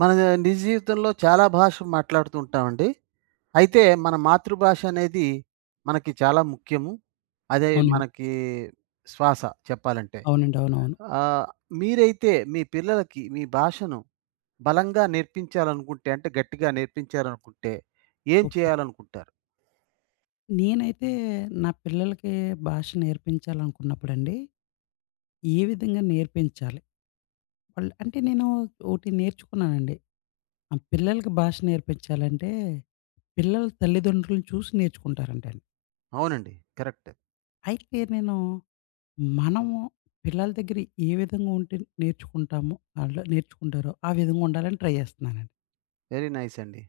మన నిజ జీవితంలో చాలా భాషలు మాట్లాడుతూ ఉంటామండి. అయితే మన మాతృభాష అనేది మనకి చాలా ముఖ్యము. అదే అవునండి. మనకి శ్వాస చెప్పాలంటే. అవునండి. అవునవును. ఆహ్, మీరైతే మీ పిల్లలకి మీ భాషను బలంగా నేర్పించాలనుకుంటే అంటే గట్టిగా నేర్పించాలనుకుంటే ఏం ఓకే. చేయాలనుకుంటారు? నేనైతే నా పిల్లలకి భాష నేర్పించాలనుకున్నప్పుడండి, ఏ విధంగా నేర్పించాలి? వాళ్ళు అంటే నేను ఒకటి నేర్చుకున్నానండి. ఆ పిల్లలకి భాష నేర్పించాలంటే, పిల్లల తల్లిదండ్రులను చూసి నేర్చుకుంటారంటండి. అవునండి. కరెక్ట్. అయితే మనము పిల్లల దగ్గర ఏ విధంగా ఉంటే నేర్చుకుంటామో, ఆళ్ళు నేర్చుకుంటారో ఆ విధంగా ఉండాలని ట్రై చేస్తున్నానండి. వెరీ నైస్ అండి.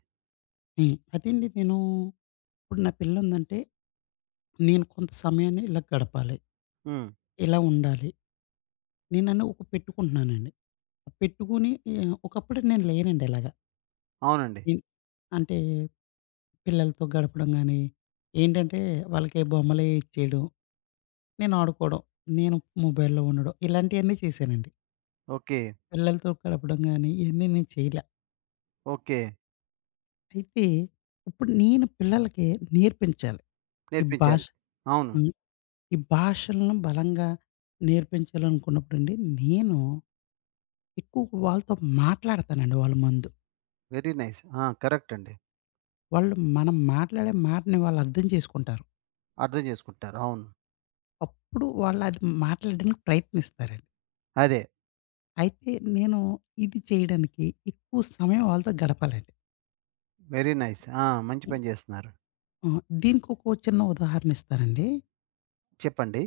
అదేండి నేను ఇప్పుడు నా పిల్ల ఉందంటే, నేను కొంత సమయాన్ని ఇలా గడపాలి, హ్మ్. ఇలా ఉండాలి. నేను నన్ను ఒక పెట్టుకుంటున్నానండి. పెట్టుకొని ఒకప్పుడు నేను లేనండి ఇలాగ. అవునండి. నేను అంటే పిల్లలతో గడపడం గాని, ఏంటంటే వాళ్ళకి బొమ్మలే ఇచ్చేయడం, నేను ఆడుకోవడం, నేను మొబైల్‌లో ఉండడం ఇలాంటియన్నీ చేశానండి. ఓకే. పిల్లలతో గడపడం గాని ఇయన్నీ నేను చేయలే. ఓకే. అయితే ఇప్పుడు నేను పిల్లలకి నేర్పించాలి. ఈ భాష నేర్పించాలి. అవును. హ్మ్. ఈ భాషలను బలంగా నేర్పించాలనుకున్నప్పుడండి నేను ఎక్కువ వాళ్ళతో మాట్లాడతానండి వాళ్ళ ముందు. Very nice. ఆ! కరెక్ట్ అండి. మనం మాట్లాడే మాటని వాళ్ళు అర్థం చేసుకుంటారు. అర్థం చేసుకుంటారు. అవును. అప్పుడు వాళ్ళు అది మాట్లాడడానికి ప్రయత్నిస్తారండి. అదే. అయితే నేను ఇది చేయడానికి ఎక్కువ సమయం వాళ్ళతో గడపాలండి. Very nice. ఆ! మంచి హ్మ్. పని జేస్తున్నారు. దీనికొక చిన్న ఉదాహరణ ఇస్తానండి. చెప్పండి.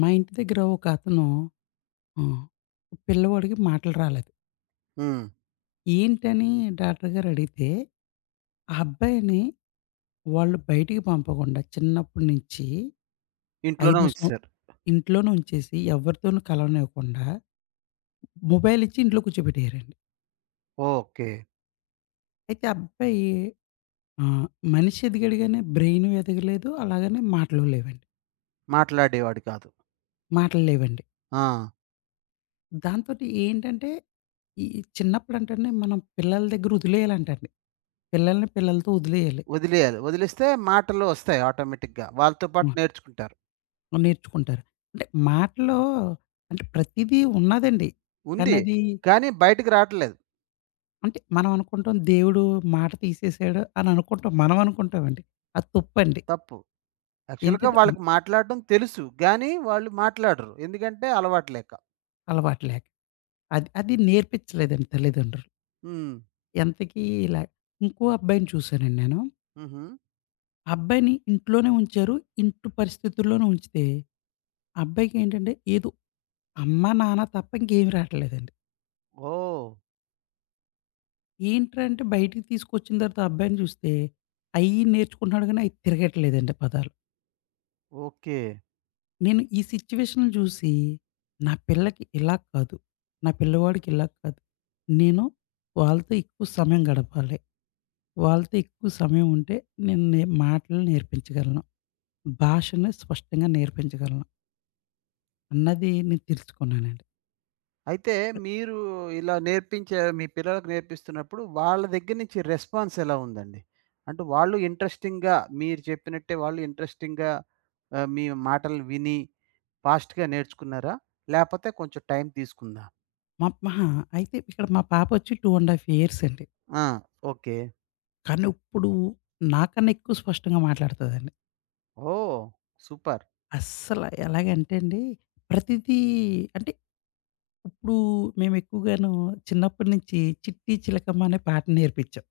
మా ఇంటి దగ్గర ఒకతను ఆహ్, పిల్లవాడికి మాటలు రాలేదు. హ్మ్. ఏంటని డాక్టర్ గారు అడిగితే, ఆ అబ్బాయిని వాళ్ళు బయటికి పంపకుండా చిన్నప్పటి నుంచి ఇంట్లోనే 5 సంవ ఉంచేసారు. ఇంట్లోనే ఉంచేసి ఎవరితోనూ కలవనివ్వకుండా మొబైల్ ఇచ్చి ఇంట్లో కూర్చోబెట్టేయారండి. ఓకే. అయితే ఆ అబ్బాయి ఆహ్, మనిషి ఎదిగాడు గాని బ్రెయిను ఎదగలేదు. అలాగనే మాటలు లేవండి. మాట్లాడేవాడు కాదు. మాటలు లేవండి. ఆ! దాంతోటి ఏంటంటే ఈ చిన్నప్పుడంటేనే మనం పిల్లల దగ్గర వదిలేయాలంటండి. పిల్లల్ని పిల్లలతో వదిలేయాలి. వదిలేయాలి. వదిలేస్తే మాటలు ఒస్తాయి ఆటోమేటిక్‌గా. వాళ్ళతో పాటు హ్మ్. నేర్చుకుంటారు. నేర్చుకుంటారు. అంటే మాటలో అంటే ప్రతీదీ ఉన్నాదండి. కానీ ఉంది. అది కానీ బయటికి రావట్లేదు. అంటే మనం అనుకుంటాం దేవుడు మాట తీసేసాడు అని అనుకుంటాం. మనం అనుకుంటామండి. అది తప్పండి. తప్పు. యాక్చువల్‌గా ఏంటంటే వాళ్ళకి మాట్లాడడం తెలుసు. గానీ వాళ్ళు మాట్లాడరు. ఎందుకంటే అలవాటు లేక. అలవాటు లేక. అది అది నేర్పించలేదండి తల్లిదండ్రులు. హ్మ్. ఎంతకీ ఇలా ఇంకో అబ్బాయిని చూసానండి నేను. హుహు. ఆ అబ్బాయిని ఇంట్లోనే ఉంచారు. ఇంటి పరిస్థితుల్లోనే ఉంచితే, ఆ అబ్బాయికేంటంటే ఏదో అమ్మ, నాన్న తప్ప ఇంకేమి రాట్లేదండి. ఓహ్! ఏంట్రా అంటే బయటికి తీసుకొచ్చిన తర్వాత ఆ అబ్బాయిని చూస్తే, అయ్యి నేర్చుకుంటున్నాడు గానీ, అయి తిరగట్లేదండి పదాలు. ఓకే. నేను ఈ సిచ్యువేషన్‌లు చూసి, నా పిల్లకి ఇలా కాదు, నా పిల్లవాడికి ఇలా కాదు. నేను వాళ్ళతో ఎక్కువ సమయం గడపాలి. వాళ్ళతో ఎక్కువ సమయం ఉంటే నేను నే మాటలు నేర్పించగలను. భాషని స్పష్టంగా నేర్పించగలను అన్నది నేను తెలుసుకున్నానండి. అయితే మీరు ఇలా నేర్పించే మీ పిల్లలకు నేర్పిస్తున్నప్పుడు వాళ్ళ దగ్గర నుంచి రెస్పాన్స్ ఎలా ఉందండి? అంటే వాళ్ళు ఇంట్రెస్టింగ్‌గా మీరు చెప్పినట్టే వాళ్ళు ఇంట్రెస్టింగ్‌గా మీ మాటలు విని ఫాస్ట్‌గా నేర్చుకున్నారా? లేపోతే కొంచెం టైం తీసుకుందా? మా మహా అయితే ఇక్కడ మా పాపొచ్చి 2 ½ ఇయర్స్ అండి. ఆ! ఓకే. కానీ ఇప్పుడు నాకన్నా ఎక్కువ స్పష్టంగా మాట్లాడుతదండి. ఓహ్! సూపర్. అస్సల ఎలాగంటే అండి, ప్రతిదీ అంటే ఇప్పుడు మేము ఎక్కువగాను చిన్నప్పటి నుంచి 'చిట్టి చిలకమ్మ' అనే పాట నేర్పించాం.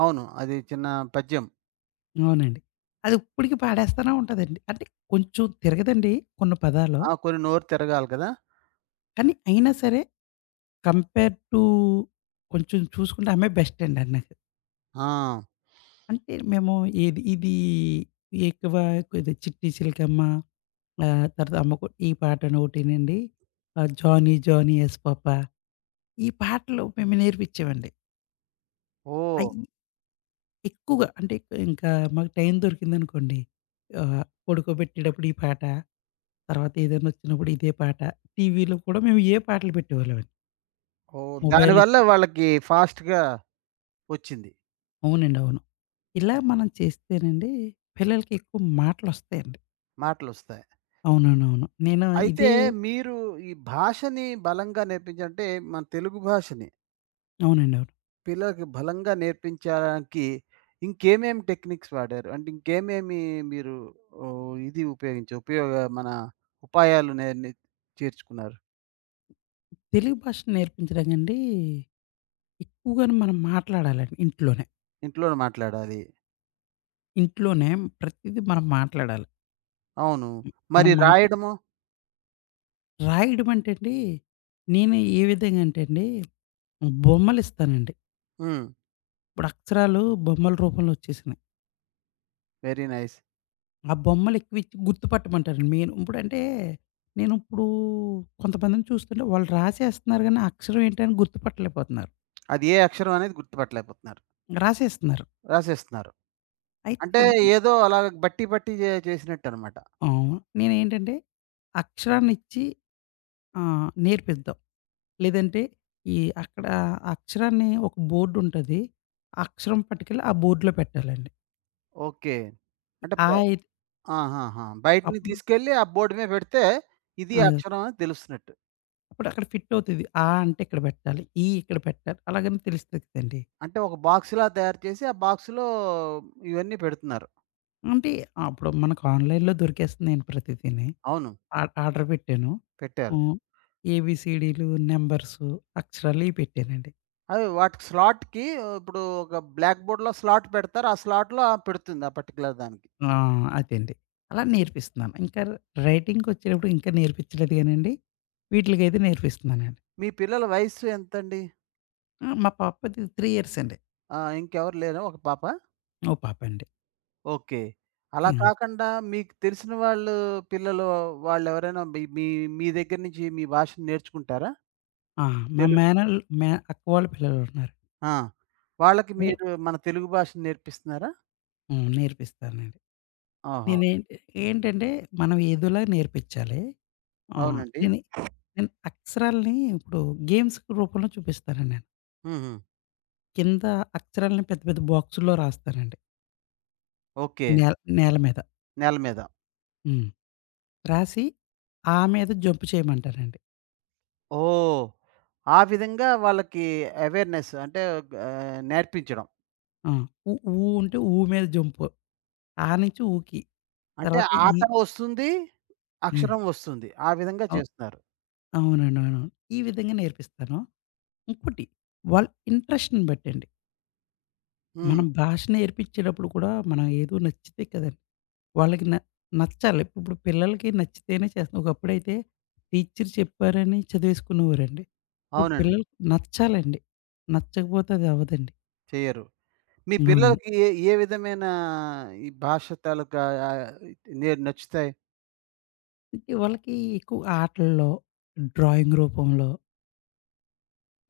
అవును. అది చిన్న పద్యం. అవునండి. అది ఇప్పటికి పాడేస్తానే ఉంటదండి. అంటే కొంచెం తిరగదండి కొన్ని పదాలు. ఆ! కొన్ని నోరు తిరగాలి కదా! కానీ అయినా సరే కంపేర్ టు కొంచెం చూసుకుంటే ఆమె బెస్ట్ అండి అన్ని. ఆ! అంటే మేము ఇది ఇది ఎక్కువ ఇది 'చిట్టి చిలకమ్మ', తర్వాత 'అమ్మకు ఈ పాటను' ఒకటేనండి. 'జానీ జానీ యస్ పాపా' ఈ పాటలు మేము నేర్పించేవండి. ఓహ్! అయి ఎక్కువగా అంటే ఇంకా మాకు టైం దొరికిందనుకోండి, ఆహ్, పడుకోబెట్టేటప్పుడు ఈ పాట, తర్వాత ఏదైనా వచ్చినప్పుడు ఇదే పాట, టీవీలో కూడా మేము ఇయే పాటలు పెట్టేవాళ్ళమండి. ఓహ్! మొబైల్ దానివల్ల ఇచ్చి వాళ్ళకి ఫాస్ట్‌గా వచ్చింది. అవునండి. అవును. ఇలా మనం చేస్తేనండి పిల్లలకి ఎక్కువ మాటలొస్తాయండి. మాటలొస్తాయి. అవునవునవును. నేను అయితే ఇదే మీరు ఈ భాషని బలంగా నేర్పించంటే, మన తెలుగు భాషని అవునండి. అవును. పిల్లలకి బలంగా నేర్పించడానికి ఇంకేమేమి టెక్నిక్స్ వాడారు? అంటే ఇంకేమేమి మీరు ఓహ్, ఇది ఉపయోగించి మన ఉపాయాలు నే నే చేర్చుకున్నారు? తెలుగు భాష నేర్పించడానికండి ఎక్కువగాను మనం మాట్లాడాలండి ఇంట్లోనే. ఇంట్లోనే మాట్లాడాలి. ఇంట్లోనే ప్రతీదీ మనం మాట్లాడాలి. అవును. మరి మనం మాట్లా రాయడము రాయడం అంటే అండి, నేను ఏ విధంగా అంటే అండి, బొమ్మలిస్తానండి. హ్మ్. ఇప్పుడు అక్షరాలు బొమ్మల రూపంలో వచ్చేసినాయి. Very nice. ఆ బొమ్మలు ఎక్కువిచ్చి గుర్తుపట్టమంటానండి మెయిన్. ఇప్పుడంటే నేను ఇప్పుడు కొంతమందిని చూస్తుంటే వాళ్ళు రాసేస్తున్నారు గానీ, ఆ అక్షరం ఏంటని గుర్తుపట్టలేకపోతున్నారు. అది ఏ అక్షరం అనేది గుర్తుపట్టలేకపోతున్నారు. రాసేస్తున్నారు. రాసేస్తున్నారు. అయితే అంటే అండి ఏదో అలాగ బట్టి బట్టి జే చేసినట్టనమాట. అవును. నేనేంటంటే అక్షరాన్నిచ్చి ఆ! నేర్పిద్దాం. లేదంటే ఈ అక్కడ అక్షరాన్ని ఒక బోర్డుంటది. ఆ అక్షరం పట్టుకెళ్ళి ఆ బోర్డ్‌లో పెట్టాలండి. ఓకే. అంటే ప ఆ ఇ ఆహాహా! బయటిని అప్పుడు తీసుకెళ్ళి ఆ బోర్డ్ మీద పెడితే, ఇది ఆ! అక్షరం అని తెలుస్తున్నట్టు. అప్పుడు అక్కడ ఫిట్ అవుతది. ఆ అంటే ఇక్కడ పెట్టాలి. ఈ ఇక్కడ పెట్టాలి. అలాగని తెలుస్తది కదండీ. అంటే ఒక బాక్స్‌లా తయారు చేసి, ఆ బాక్స్‌లో ఇవన్నీ పెడుతున్నారు. అంటే అప్పుడు మనకు ఆన్‌లైన్‌లో దొరికేస్తున్నాయండి ప్రతిదీని. అవును. ఆ ఆర్డర్ పెట్టాను. పెట్టారు. హ్మ్. ఏబీసీడీలు, నంబర్సు, అక్షరాలు ఇయి పెట్టానండి. అవి వాటికి స్లాట్‌కి ఇప్పుడు ఒక బ్లాక్ బోర్డ్‌లో స్లాట్ పెడతారు. ఆ స్లాట్‌లో ఆమె పెడుతుంది ఆ పర్టిక్యులర్ దానికి. ఆ! అదండి. అలా నేర్పిస్తున్నాను. ఇంకా రైటింగ్‌కొచ్చేటప్పుడు ఇంకా నేర్పించలేదు గానండి. వీటిలకైతే నేర్పిస్తున్నానండి. మీ పిల్లల వయస్సు ఎంతండి? ఆ! మా పాపది 3 ఇయర్స్ అండి. ఆ! ఇంకెవరు లేరా? ఒక పాప? ఓ పాపండి. ఓకే. అలా యాహ్! కాకుండా మీకు తెలిసిన వాళ్ళు పిల్లలు వాళ్ళెవరైనా మీ మీ మీ దగ్గర నుంచి మీ భాషను నేర్చుకుంటారా? ఆ! మా తెలు మేనల్ మే అక్క వాళ్ళ పిల్లలున్నారు. ఆ! వాళ్ళకి వీ మీరు మన తెలుగు భాషను నేర్పిస్తున్నారా? నేర్పిస్తానండి. ఆహా! నేనేంటి ఏంటంటే మనం ఏదోలా నేర్పించాలి. ఆ! అవునండి. నేను నేను అక్షరాల్ని ఇప్పుడు గేమ్స్ రూపంలో చూపిస్తానండి నేను. హుహు. కింద అక్షరాల్ని పెద్ద పెద్ద బాక్సుల్లో రాస్తానండి. ఓకే. నేల నేల మీద. నేల మీద. హ్మ్. రాసి ఆ మీద జంప్ చేయమంటారండి. ఓహ్! ఆ విధంగా వాళ్ళకి అవేర్‌నెస్ అంటే నేర్పించడం. ఆ! ఉ ఊ అంటే ఊ మీద జంపు. ఆ నుంచి ఊకి. అంటే తర్వాత ఈ ఆట వస్తుంది, హ్మ్. అక్షరం వస్తుంది. ఆ విధంగా అవు చేస్తున్నారు. అవునండి. అవునవును. ఈ విధంగా నేర్పిస్తాను. ఇంకోటి వాళ్ళ ఇంట్రెస్ట్‌ని బట్టండి. హ్మ్. మనం భాష నేర్పించేటప్పుడు కూడా మనం ఏదో నచ్చితే కదండీ! వాళ్ళకి న నచ్చాలి. ఇప్పుడు పిల్లలకి నచ్చితేనే చేస్తాం. ఒకప్పుడైతే టీచర్ చెప్పారని చదివేసుకునేవారండి. ఇప్పుడు అవునండి. పిల్లలకి నచ్చాలండి. నచ్చకపోతే అది అవ్వదండి. చెయ్యరు. మీ అవును. పిల్లలకి ఏ ఏ విధమైన ఈ భాష తాలూకా ఆహ్, నచ్చుతాయి? ఈ వాళ్ళకి ఎక్కువ ఆటల్లో, డ్రాయింగ్ రూపంలో,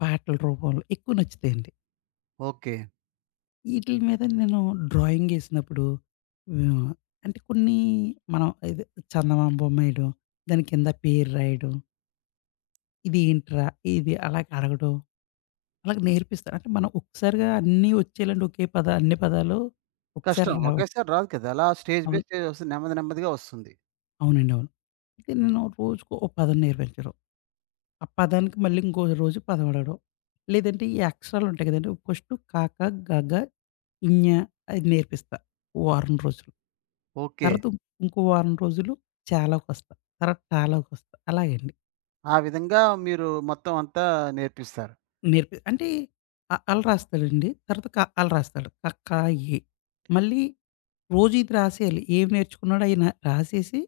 పాటల రూపంలో ఎక్కువ నచ్చుతాయండి. ఓకే. ఈటిల మీద నేను డ్రాయింగేసినప్పుడు ఆహ్, అంటే కొన్ని మనం ఇది చందమామ బొమ్మేయడం, దాని కింద పేరు రాయడం, ఇదేంట్రా? ఇది అలాగ అడగడం, అలాగ నేర్పిస్తారు. అంటే మనం ఒక్కసారిగా అన్నీ వచ్చేయాలంటే ఒకే పద అన్ని పదాలు ఒకసారి కష్టం. రావు. ఒకేసారి రాదు కదా! అలా స్టేజ్ బై అవును. స్టేజ్ వస్తుంది. నెమ్మది నెమ్మదిగా వస్తుంది. అవునండి. అవును. అయితే నేను రోజుకో ఓ పదం నేర్పించడం. ఆ పదానికి మళ్ళీ ఇంకో రోజు పదం అడగడం. లేదంటే ఈ అక్షరాలు ఉంటాయి కదండీ! ఫస్టు కాక, గగ, ఞ అది నేర్పిస్తా వారం రోజులు. ఓకే. తర్వాత ఇం ఇంకో వారం రోజులు చ లోకొస్తా. తర్వాత ట లోకొస్తా. అలాగండి. ఆ విధంగా మీరు మొత్తం అంతా నేర్పిస్తారు. నేర్పి అంటే అ, ఆలు రాస్తాడండి. తర్వాత క, ఆలు రాస్తాడు. క, ఖ, ఎ. మళ్ళీ రోజు ఇది రాసేయాలి. ఏం నేర్చుకున్నాడో అయి న రాసేసి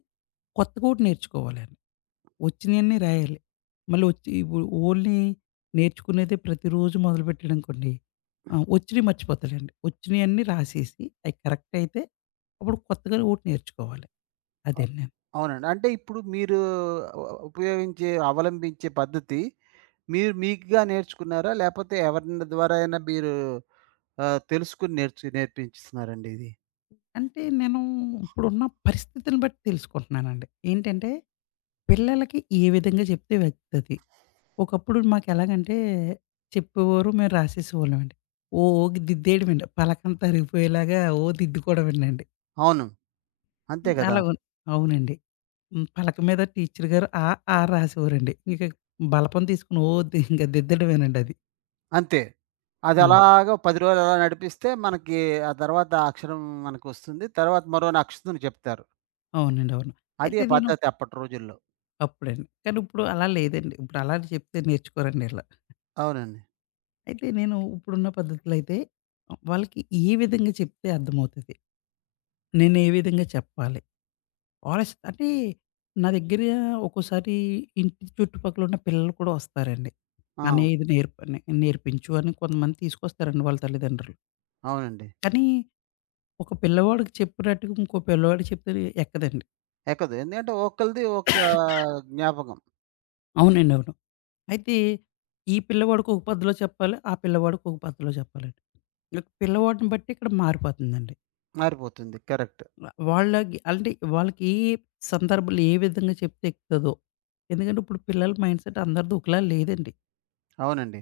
కొత్తగోటి నేర్చుకోవాలండి. వచ్చినయన్నీ రాయాలి. మళ్ళీ వచ్చి ఇప్పుడు ఓన్లీ నేర్చుకునేదే ప్రతిరోజు మొదలుపెట్టాడనుకోండి, వచ్చినయి మర్చిపోతాడండి. వచ్చినయన్నీ రాసేసి అయి కరెక్ట్ అయితే అప్పుడు కొత్తగా ఓటి నేర్చుకోవాలి. అదండి నేను. అవునండి. అంటే ఇప్పుడు మీరు ఉ ఉపయోగించే, అవలంబించే పద్ధతి మీరు మీకుగా నేర్చుకున్నారా? లేపోతే ఎవరిన ద్వారా అయినా మీరు తెలుసుకొని నేర్పించిస్తున్నారండి ఇది? అంటే నేను ఇప్పుడున్న పరిస్థితిని బట్టి తెలుసుకుంటున్నానండి. ఏంటంటే పిల్లలకి ఏ విధంగా చెప్తే వెళ్తది. ఒకప్పుడు మాకెలాగంటే చెప్పేవారు, మేము రాసేసేవాళ్ళమండి. ఓ ఓ దిద్దేయడమండి. పలకంతా అరిగిపోయేలాగా ఓ దిద్దుకోవడమేనండి. అవును. అంతే గదా! అలాగున్ అవునండి. పలక మీద టీచర్ గారు ఆ, ఆ రాసేవారండి. ఇక బలపం తీసుకొని ఓ ది ఇంక దిద్దడమేనండి అది. అంతే. అది హ్మ్. అలాగా 10 రోజులు అలా నడిపిస్తే మనకి ఆ తర్వాత ఆ అక్షరం మనకొస్తుంది. తర్వాత మరో అక్షరం చెప్తారు. అవునండి. అవును. అదే అయితే నేను పద్ధతి అప్పటి రోజుల్లో. అప్పుడండి. కానీ ఇప్పుడు అలా లేదండి. ఇప్పుడు అలా చెప్తే నేర్చుకోరండి ఈళ్ళు. అవునండి. అయితే నేను ఇప్పుడున్న పద్ధతిలో అయితే వాళ్ళకి ఏ విధంగా చెప్తే అర్థమవుతది? నేను ఏ విధంగా చెప్పాలి? ఆలస్ అంటే నా దగ్గర ఒక్కోసారి ఇంటి చుట్టుపక్కల ఉన్న పిల్లలు కూడా వస్తారండి. "అన్నయ్య ఆ! ఇది నేర్పించు" అని కొంతమంది తీసుకొస్తారండి వాళ్ళ తల్లిదండ్రులు. అవునండి. కానీ ఒక పిల్లవాడికి చెప్పినట్టుగా ఇంకో పిల్లవాడికి చెప్తే ఎక్కదండి. ఎక్కదు. ఎందుకంటే ఒక్కళ్ళది ఒక్క జ్ఞాపకం. అవునండి. అవును. అయితే ఈ పిల్లవాడికి ఒక పద్ధతిలో చెప్పాలి. ఆ పిల్లవాడికి ఒక పద్ధతిలో చెప్పాలండి. ఇక పిల్లవాడిని బట్టి ఇక్కడ మారిపోతుందండి. మారిపోతుంది. కరెక్ట్. వాళ్ళకి ఏ సందర్భంలో ఏ విధంగా చెప్తే ఎక్కుతదో. ఎందుకంటే ఇప్పుడు పిల్లల మైండ్‌సెట్ అందరిది ఒకలా లేదండి. అవునండి.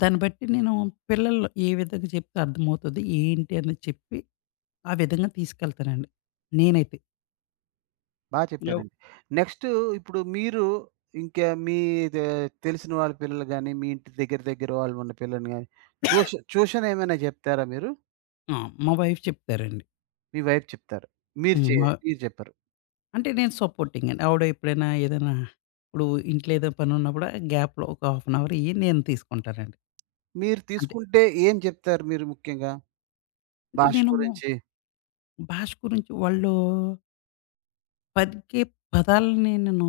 దాన్ని బట్టి నేను పిల్లలు ఏ విధంగా చెప్తే అర్థమవుతది, ఏంటి అని చెప్పి ఆ విధంగా తీసుకెళ్తానండి. నేనైతే. బా హ్మ్. ఇలా- చెప్పారండి. నెక్స్టు ఇప్పుడు మీరు ఇంకా మీ దే తెలిసిన వాళ్ళ పిల్లలు గాని, మీ ఇంటి దగ్గర దగ్గర వాళ్ళు ఉన్న పిల్లల్ని గాని, ట్యూషన్ ట్యూషన్ ఏమైనా చెప్తారా మీరు? ఆ! మా వైఫ్ చెప్తారండి. మీ వైఫ్ చెప్తారు. మీరు హ్మ్. చే మా మీరు చెప్పరు. అంటే నేను సపోర్టింగ్ అండి. ఆవిడ ఎప్పుడైనా ఏదైనా ఇప్పుడు ఇంట్లో ఏదో పనున్నప్పుడు గ్యాప్‌లో ఒక హాఫ్ అన్ అవర్ ఇయ్యి నేను తీసుకుంటానండి. మీరు అంటే, తీసుకుంటే ఏం చెప్తారు మీరు ముఖ్యంగా? అంటే భాష నేను గురించి. భాష గురించి వాళ్ళు పలికే పదాలని నేను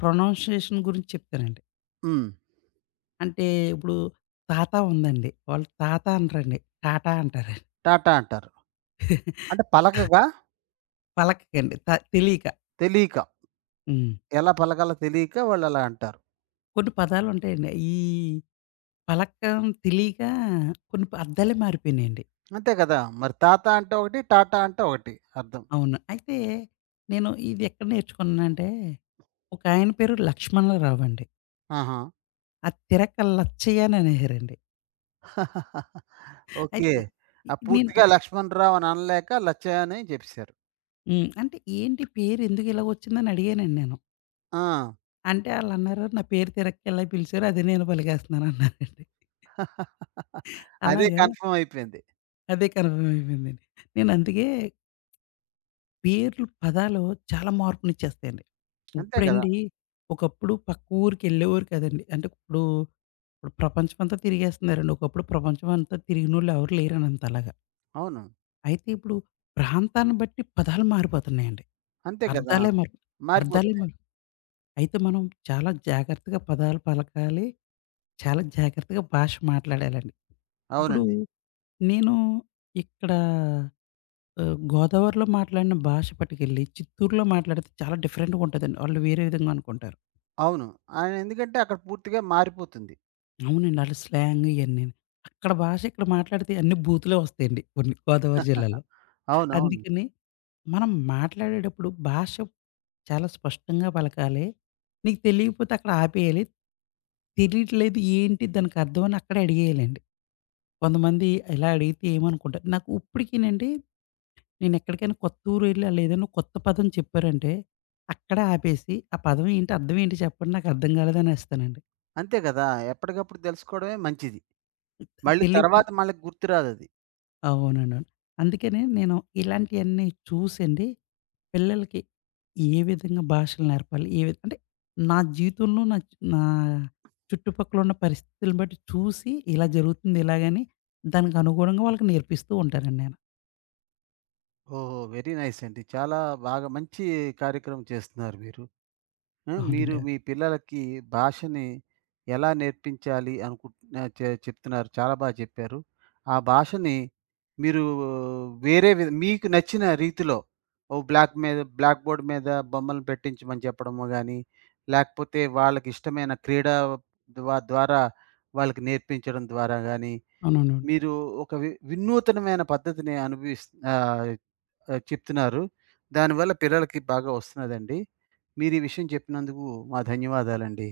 ప్రొనౌన్సియేషన్ గురించి చెప్తానండి. హ్మ్. అంటే ఇప్పుడు తాత ఉందండి. వాళ్ళు తాత అనరండి. టాటా అంటారండి. టాటా అంటారు. అంటే పలకగా? పలకకండి త తెలియక. తెలియక. హ్మ్. ఎలా పలకాలో తెలియక వాళ్ళు అలా అంటారు. కొన్ని పదాలుంటాయండి. ఈ పలకం తెలియక కొన్ని అర్థాలే మారిపోయినాయండి. అంతే కదా! మరి తాత అంటే ఒకటి, టాటా అంటే ఒకటి అర్థం. అవును. అయితే నేను ఇదెక్కడ నేర్చుకున్నానంటే, ఒకాయన పేరు లక్ష్మణరావు అండి. ఆహా! ఆ తిరక్క లచ్చయ్య అని అనేవారండి. ఓకే. అయితే ఇ ఆ! నేను పూర్తిగా 'లక్ష్మణరావు' అని అనలేక 'లచ్చయ్య' అని జెప్పేసారు. అంటే ఏంటి పేరు ఎందుకు ఇలాగ వచ్చిందని అడిగానండి నేను. ఆ! అంటే ఆళ్ళన్నారు, "నా పేరు తిరక్క ఇలా పిలిచారు అదే నేను పలికేస్తున్నాను" అన్నారండి. అదే అలాగా కన్ఫర్మ్ అయిపోయింది. అదే కన్ఫర్మ్ అయిపోయిందండి. నేను అందుకే పేర్లు, పదాలు చాలా మార్పునిచ్చేస్తాయండి. అంతే గదా! ఇప్పుడండి ఒకప్పుడు పక్క ఊరికెళ్ళేవారు కాదండి. అంటే ఇప్పుడు, ఇప్పుడు ప్రపంచమంతా తిరిగేస్తున్నారండి. ఒకప్పుడు ప్రపంచమంతా తిరిగినోళ్ళు ఎవరు లేరండి అంతలాగా. అవును. అయితే ఇప్పుడు ప్రాంతాన్ని బట్టి పదాలు మారిపోతున్నాయండి. అంతే గదా! అర్థాలే మారి అర్థాలే మారిపోతుంది. మారి అయితే మనం చాలా జాగ్రత్తగా పదాలు పలకాలి. చాలా జాగ్రత్తగా భాష మాట్లాడాలండి. ఇప్పుడు అవునండి. నేను ఇక్కడ గోదావరిలో మాట్లాడిన భాష పట్టుకెళ్ళి చిత్తూరులో మాట్లాడితే చాలా డిఫరెంట్‌గా ఉంటదండి. వాళ్ళు వేరే విధంగా అనుకుంటారు. అవును. ఆయన ఎందుకంటే అక్కడ పూర్తిగా మారిపోతుంది. అవునండి. ఆళ్ళ స్లాంగ్ ఇయన్నీని. అక్కడ భాష ఇక్కడ మాట్లాడితే అన్ని బూతులే వస్తాయండి కొన్ని గోదావరి జిల్లాలో. అవునవును. అందుకని మనం మాట్లాడేటప్పుడు భాష చాలా స్పష్టంగా పలకాలి. నీకు తెలియకపోతే అక్కడ ఆపేయాలి. తెలియట్లేదు ఏంటి దానికి అర్థం అని అక్కడే అడిగేయాలండి. కొంతమంది ఇలా అడిగితే ఏమనుకుంటారు నాకు ఇప్పటికీనండి నేనెక్కడికైనా కొత్త ఊరు వెళ్ళి ఆళ్ళేదైనా కొత్త పదం చెప్పారంటే, అక్కడే ఆపేసి, ఆ పదం ఏంటి? అర్థం ఏంటి చెప్పండి? నాకర్థం కాలేదనేస్తానండి. అంతే గదా! ఎప్పటికప్పుడు దెలుసుకోవడమే మంచిది. మళ్ళీ తెలియకుం తర్వాత మనకి గుర్తురాదది. అవునండి. అవును. అందుకనే నేను ఇలాంటియన్నీ చూసండి, పిల్లలకి ఏ విధంగా భాషలు నేర్పాలి? ఏ విధ అంటే నా జీవితంలో నా నా చుట్టుపక్కల ఉన్న పరిస్థితులను బట్టి చూసి, ఇలా జరుగుతుంది ఇలాగని, దానికి అనుగుణంగా వాళ్ళకి నేర్పిస్తూ ఉంటానండి నేను. ఓహో! వెరీ నైస్ అండి. చాలా బాగా మంచి కార్యక్రమం చేస్తున్నారు మీరు. ఆ! మీరు అవునండి. మీ పిల్లలకి భాషని ఎలా నేర్పించాలి అనుకుంట్ చెప్తున్నారు. చాలా చెప్పారు. ఆ భాషని మీరు వేరే వి మీకు నచ్చిన రీతిలో ఓ బ్లాక్ మీద బ్లాక్ బోర్డ్ మీద బొమ్మలను పెట్టించమని చెప్పడము గాని, లేకపోతే వాళ్ళకిష్టమైన క్రీడ ద్వారా వాళ్ళకి నేర్పించడం ద్వారా గాని, అవునవును. మీరు ఒక వినూతనమైన పద్ధతిని అనుభవిస్ ఆహ్ ఆహ్, చెప్తున్నారు. దానివల్ల పిల్లలకి బాగా వస్తున్నదండి. మీరు ఈ విషయం చెప్పినందుకు మా ధన్యవాదాలండి.